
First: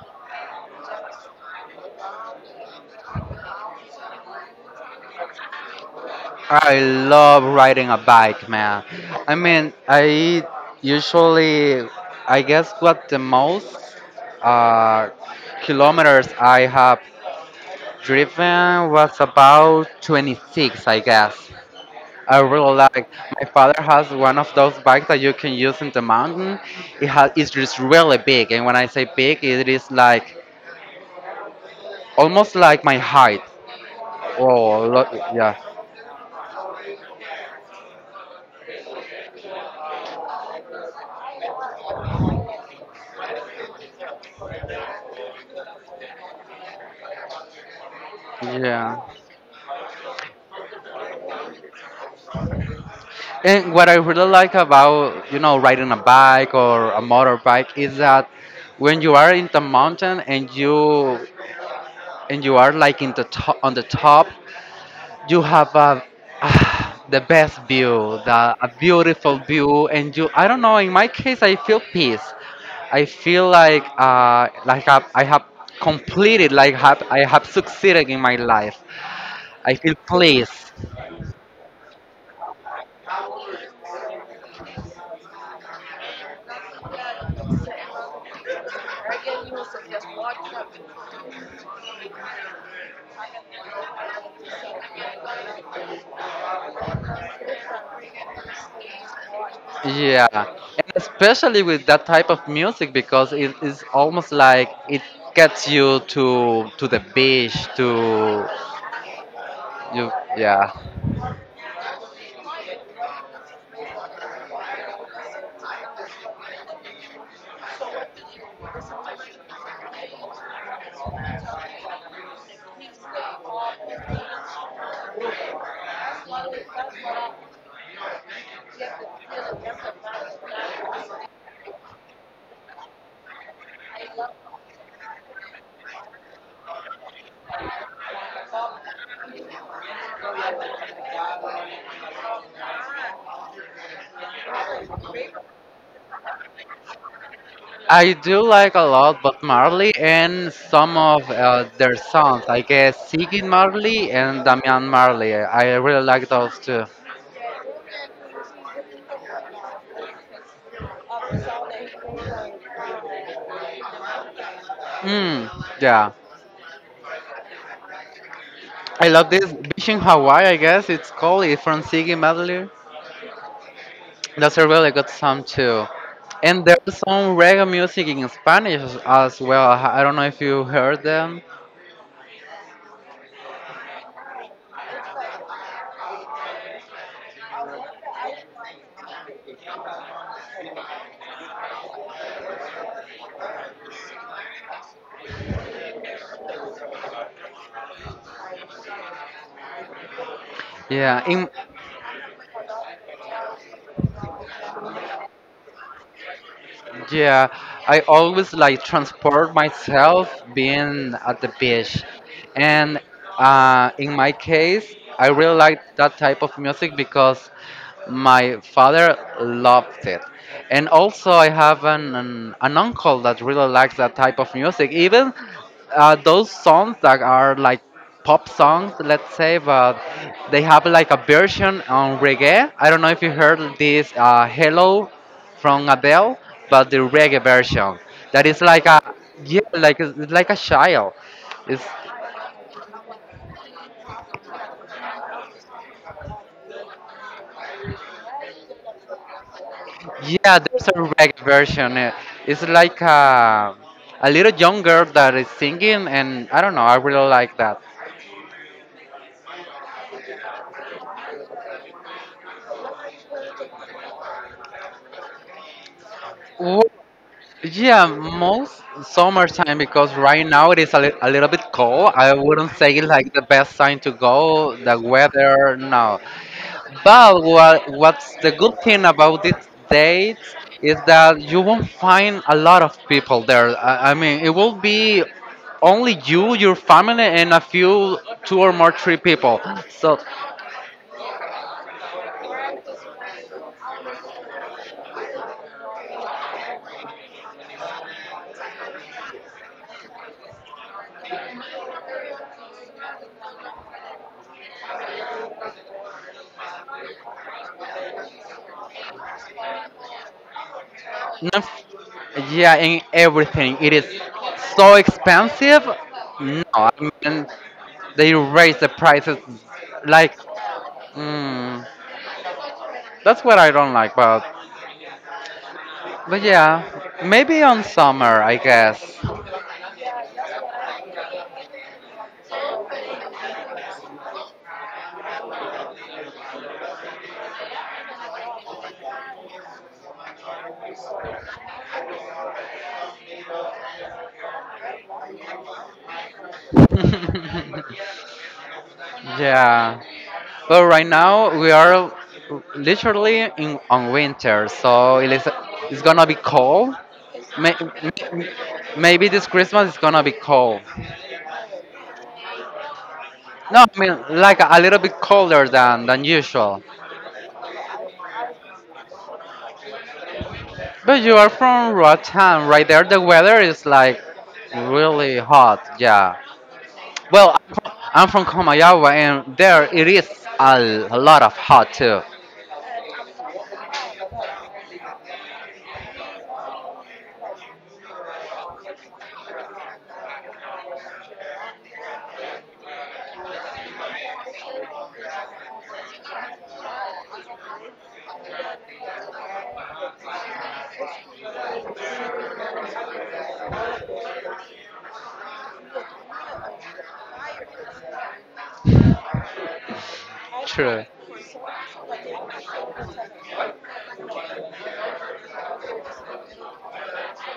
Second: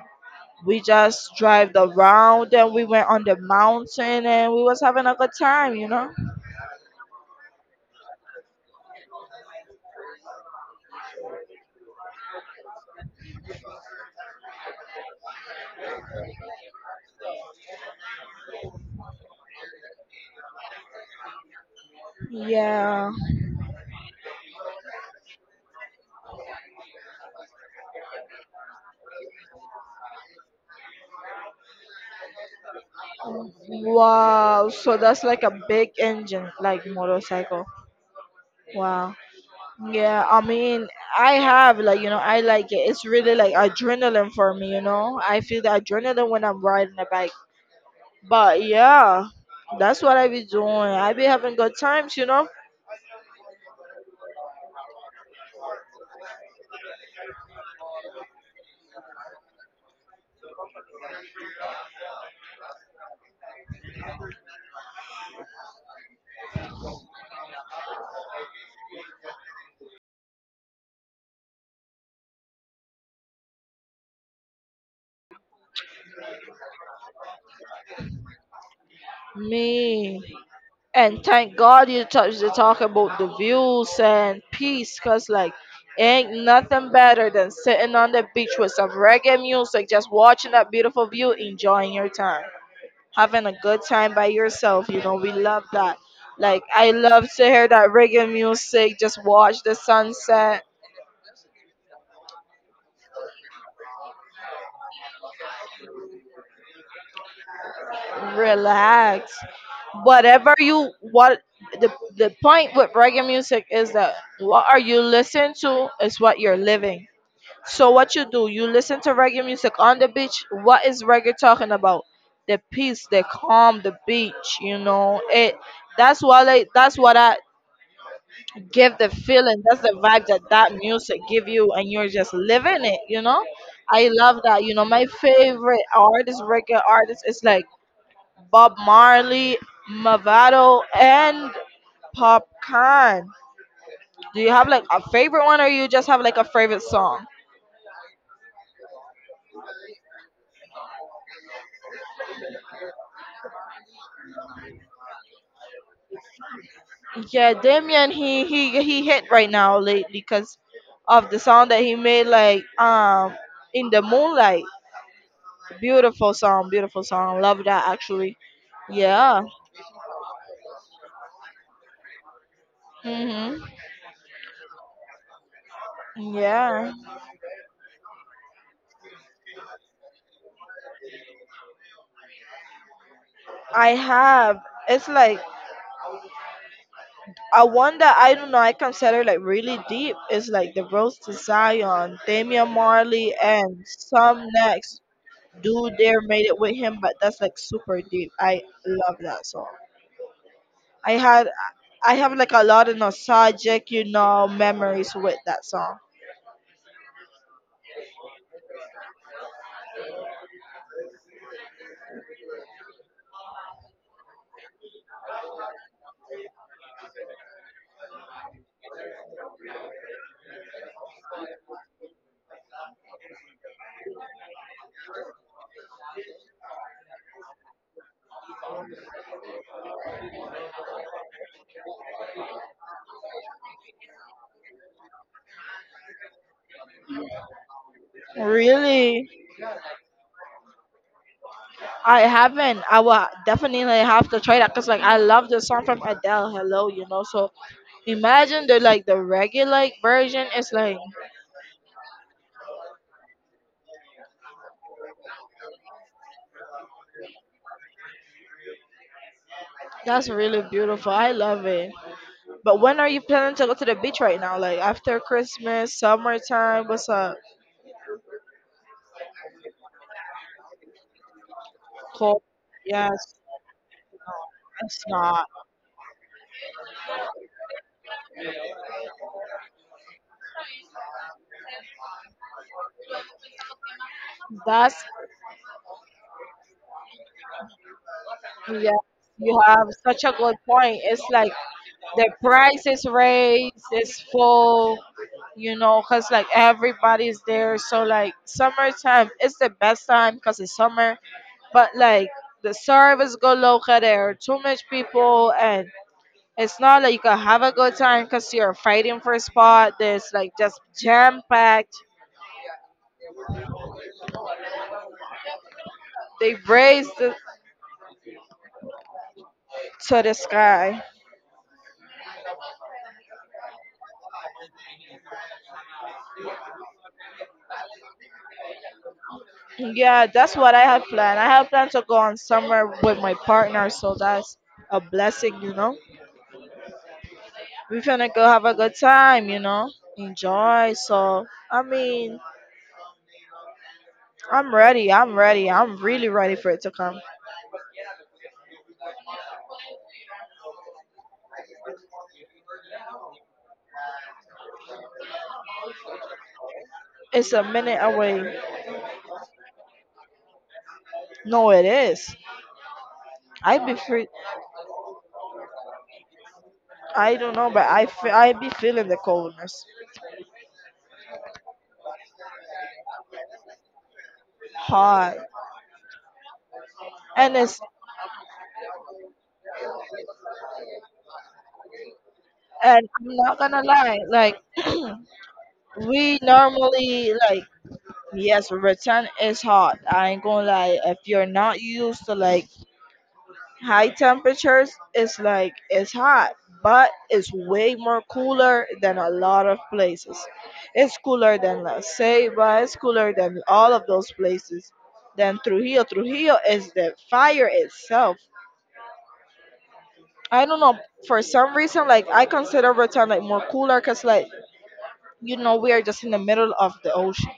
S2: we just drive around and we went on the mountain and we was having a good time, you know?
S1: I love riding a bike, man. I mean, I usually, I guess, what the most uh, kilometers I have driven was about twenty-six, I guess. I really like.
S2: Yeah.
S1: My father has one of those bikes that you can use in the mountain. It has, it's just really big, and when I say big, it is like almost like my height.
S2: Wow.
S1: Oh,
S2: So
S1: lo-
S2: that's like a
S1: yeah,
S2: big engine, like motorcycle. Wow. Yeah, I mean, I have like, you know, I like it. It's really like adrenaline for me, you know. I feel the adrenaline when I'm riding a bike. But
S1: yeah.
S2: yeah, that's what I be doing. I be having good times, you know.
S1: And what I really like about you know riding a bike or a motorbike is that when you are in the mountain and you and you are like in the top on the top you have a, ah, the best view, the, a beautiful view, and you. I don't know. In my case, I feel peace. I feel like uh, like I, I have completed, like have, I have succeeded in my life. I feel
S2: Me.
S1: pleased.
S2: And thank God you touched to talk about the views and peace, cause like, ain't nothing better than sitting on the beach with some reggae music, just watching that beautiful view, enjoying your time, having a good time by yourself. You know, we love that. Like, I love to hear that reggae music, just watch the
S1: Yeah,
S2: sunset,
S1: and especially with that type of music because it is almost like it gets you to to the beach to
S2: relax.
S1: you.
S2: Whatever
S1: Yeah.
S2: you what. the the point with reggae music is that what are you listening to is what you're living. So what you do, you listen to reggae music on the beach. What is reggae talking about? The peace, the calm, the beach. You know it. That's what I. That's what I give the feeling. That's the vibe that that music give you, and you're just living it. You know, I love that. You know, my favorite artist, reggae artist, is like Bob Marley, Mavado, and Popcorn. Do you have like a favorite one, or you just have like a favorite song?
S1: I do like a lot Bob Marley and some of uh, their songs. I guess Ziggy Marley and Damian Marley. I really like those two.
S2: Yeah, Damien, he he he hit right now lately because of the song that he made, like, um, in the moonlight.
S1: Mm, yeah.
S2: Beautiful song, beautiful song. Love that actually.
S1: I love
S2: Yeah.
S1: this Beach in Hawaii, I guess it's called. It's from Ziggy Marley.
S2: Mhm.
S1: That's a really good song too. And
S2: Yeah.
S1: there's some reggae music in Spanish as well. I I don't know if you heard them.
S2: I have. It's like a one that I don't know. I consider like really deep. It's like the Rose to Zion, Damian Marley, and some next. Do there made it with him, but that's like super deep. I love that song. I
S1: Yeah,
S2: had
S1: in
S2: I have like a lot of nostalgic, you know, memories with that song.
S1: yeah, I always like transport myself being at the beach. And uh, in my case, I really like that type of music because my father loved it. And also, I have an, an, an uncle that really likes that type of music. Even uh, those songs that are like pop songs, let's say, but they have like a version on reggae. I don't know if you heard this uh, Hello from Abel, but the reggae version. That is like a
S2: Really,
S1: yeah, like a- it's like a child. It's
S2: I haven't. I will definitely have to try that because like I love the song from Adele, Hello, you know. So imagine the like the regular like, version.
S1: yeah,
S2: It's
S1: there's a
S2: like.
S1: reggae version. Eh, it's like a a little young girl that is singing, and I don't know. I really like that.
S2: That's really beautiful. I love it. But when are you planning to go to the beach right now? Like after Christmas, summertime? What's up?
S1: Yeah, most summertime because right now it is a, li- a little bit cold. I
S2: Cold?
S1: wouldn't say it's like
S2: Yes,
S1: the best time to go. The
S2: it's not.
S1: weather, no. But what, what's the good thing about this date is that you won't find a lot of people there. I, I mean, it will
S2: That's
S1: be only you, your family, and a few two or more
S2: yeah.
S1: three people.
S2: You have
S1: So
S2: such a good point. It's like the price is raised, it's full, you know, cause like everybody's there. So like summertime, it's the best time cause it's summer. But like the service go local. There are too much people, and it's not like you can have a good time cause you're fighting for a spot. There's like just jam
S1: not,
S2: packed.
S1: yeah, in everything. It is so expensive.
S2: They
S1: No, I
S2: raised it
S1: mean, they raise the prices
S2: to the
S1: like.
S2: sky.
S1: Mm, that's what I don't like, but. But yeah, maybe on summer, I guess.
S2: Yeah, that's what I have planned. I have planned to go on somewhere with my partner, so that's a blessing, you know. We're gonna go have a good time, you know, enjoy. So, I mean, I'm ready. I'm ready. I'm really ready for it to come.
S1: yeah. But right now, we are literally in on winter, so it is, it's gonna be cold.
S2: It's a
S1: May-
S2: minute away.
S1: Maybe this Christmas is gonna be cold.
S2: No, it is. I
S1: No,
S2: be
S1: I mean
S2: free.
S1: like a little bit colder than than usual.
S2: I don't know, but I fe- I be feeling the coldness,
S1: But you are from Roatan, right there. The weather is like
S2: hot,
S1: really hot. Yeah.
S2: and
S1: Well,
S2: it's.
S1: I'm from, I'm from Comayagua, and there it is a, a lot of hot too.
S2: And I'm not gonna lie. Like, we normally like. Yes, return is hot. I ain't gonna lie. If you're not used to like high temperatures, it's like it's hot, but it's way more cooler than a lot of places. It's cooler than La Ceiba. It's cooler than all of those places. Than Trujillo. Trujillo is the fire itself. I don't know.
S1: True.
S2: For some reason, like I consider return like more cooler, cause like you know we are just in the middle of the ocean.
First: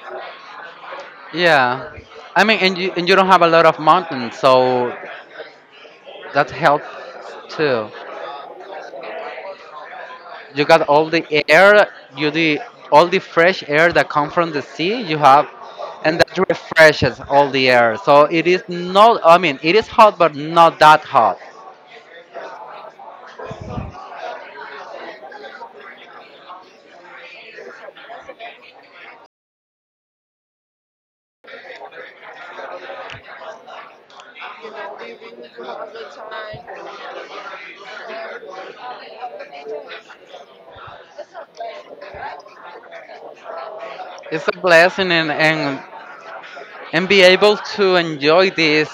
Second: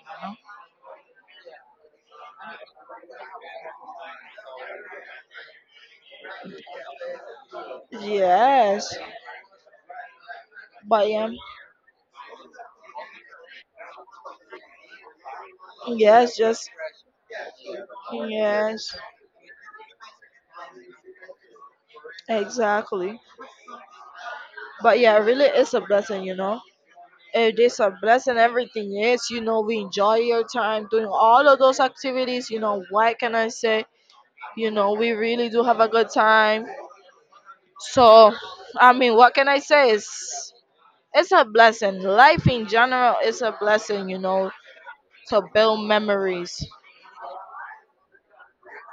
S1: Yeah. I mean, and you and you don't have a lot of mountains, so that helps too.
S2: Yes,
S1: You got all
S2: but
S1: the
S2: yeah.
S1: air, you the all the fresh air that come from the sea. You have, and
S2: Yes,
S1: that
S2: just.
S1: refreshes all the air. So it is
S2: Yes,
S1: not. I mean, it is hot, but not that hot.
S2: exactly. But yeah, really, it's a blessing, you know. It is a blessing. Everything is, you know, we enjoy your time doing all of those activities. You know, what can I say? You know, we really do have a good time. So, I mean, what can I say? It's it's a blessing. Life in general is a blessing, you
S1: It's a
S2: know,
S1: blessing, and
S2: to
S1: and
S2: build memories.
S1: and be able to enjoy this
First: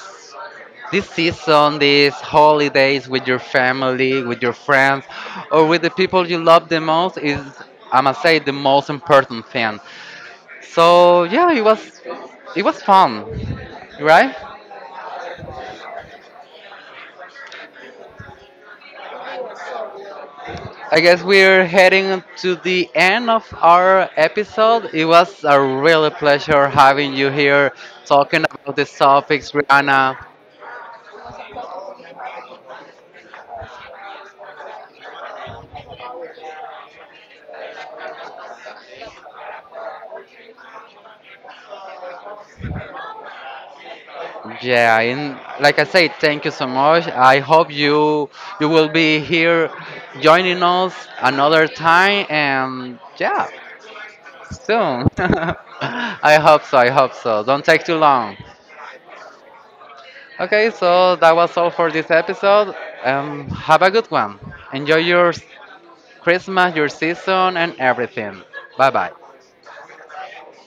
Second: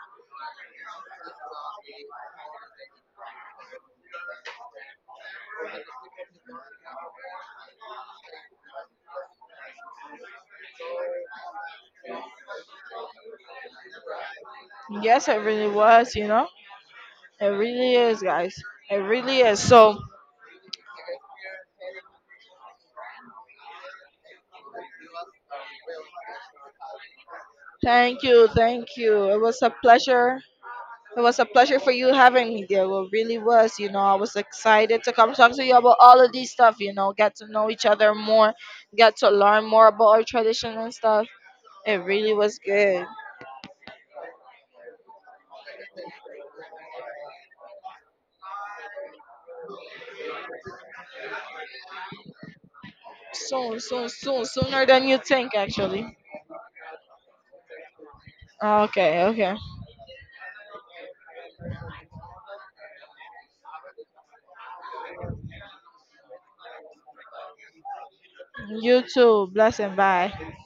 S1: this season, these holidays with your family, with your friends, or with the people you love the most is, I must say, the most important thing. So yeah, it was it was fun, right?
S2: Yes, it really was, you know. It really is, guys. It really is. So,
S1: I guess we're heading to the end of our episode. It was a really pleasure having you here
S2: thank
S1: talking
S2: you,
S1: about
S2: thank
S1: these
S2: you. It
S1: topics,
S2: was a
S1: Rihanna.
S2: pleasure. It was a pleasure for you having me there. Well, really was. You know, I was excited to come talk to you about all of these stuff. You know, get to know each other more, get to learn more about our tradition and stuff. It really was good.
S1: Yeah, and like I said, thank you so much. I hope you you will be here joining us another time and yeah,
S2: Soon, soon, soon, sooner
S1: soon.
S2: than you think, actually.
S1: I hope so, I hope so. Don't take too long.
S2: Okay, okay.
S1: Okay, so that was all for this episode. Um, have a good one. Enjoy your Christmas, your season, and everything. Bye
S2: You
S1: bye.
S2: too. Bless and bye.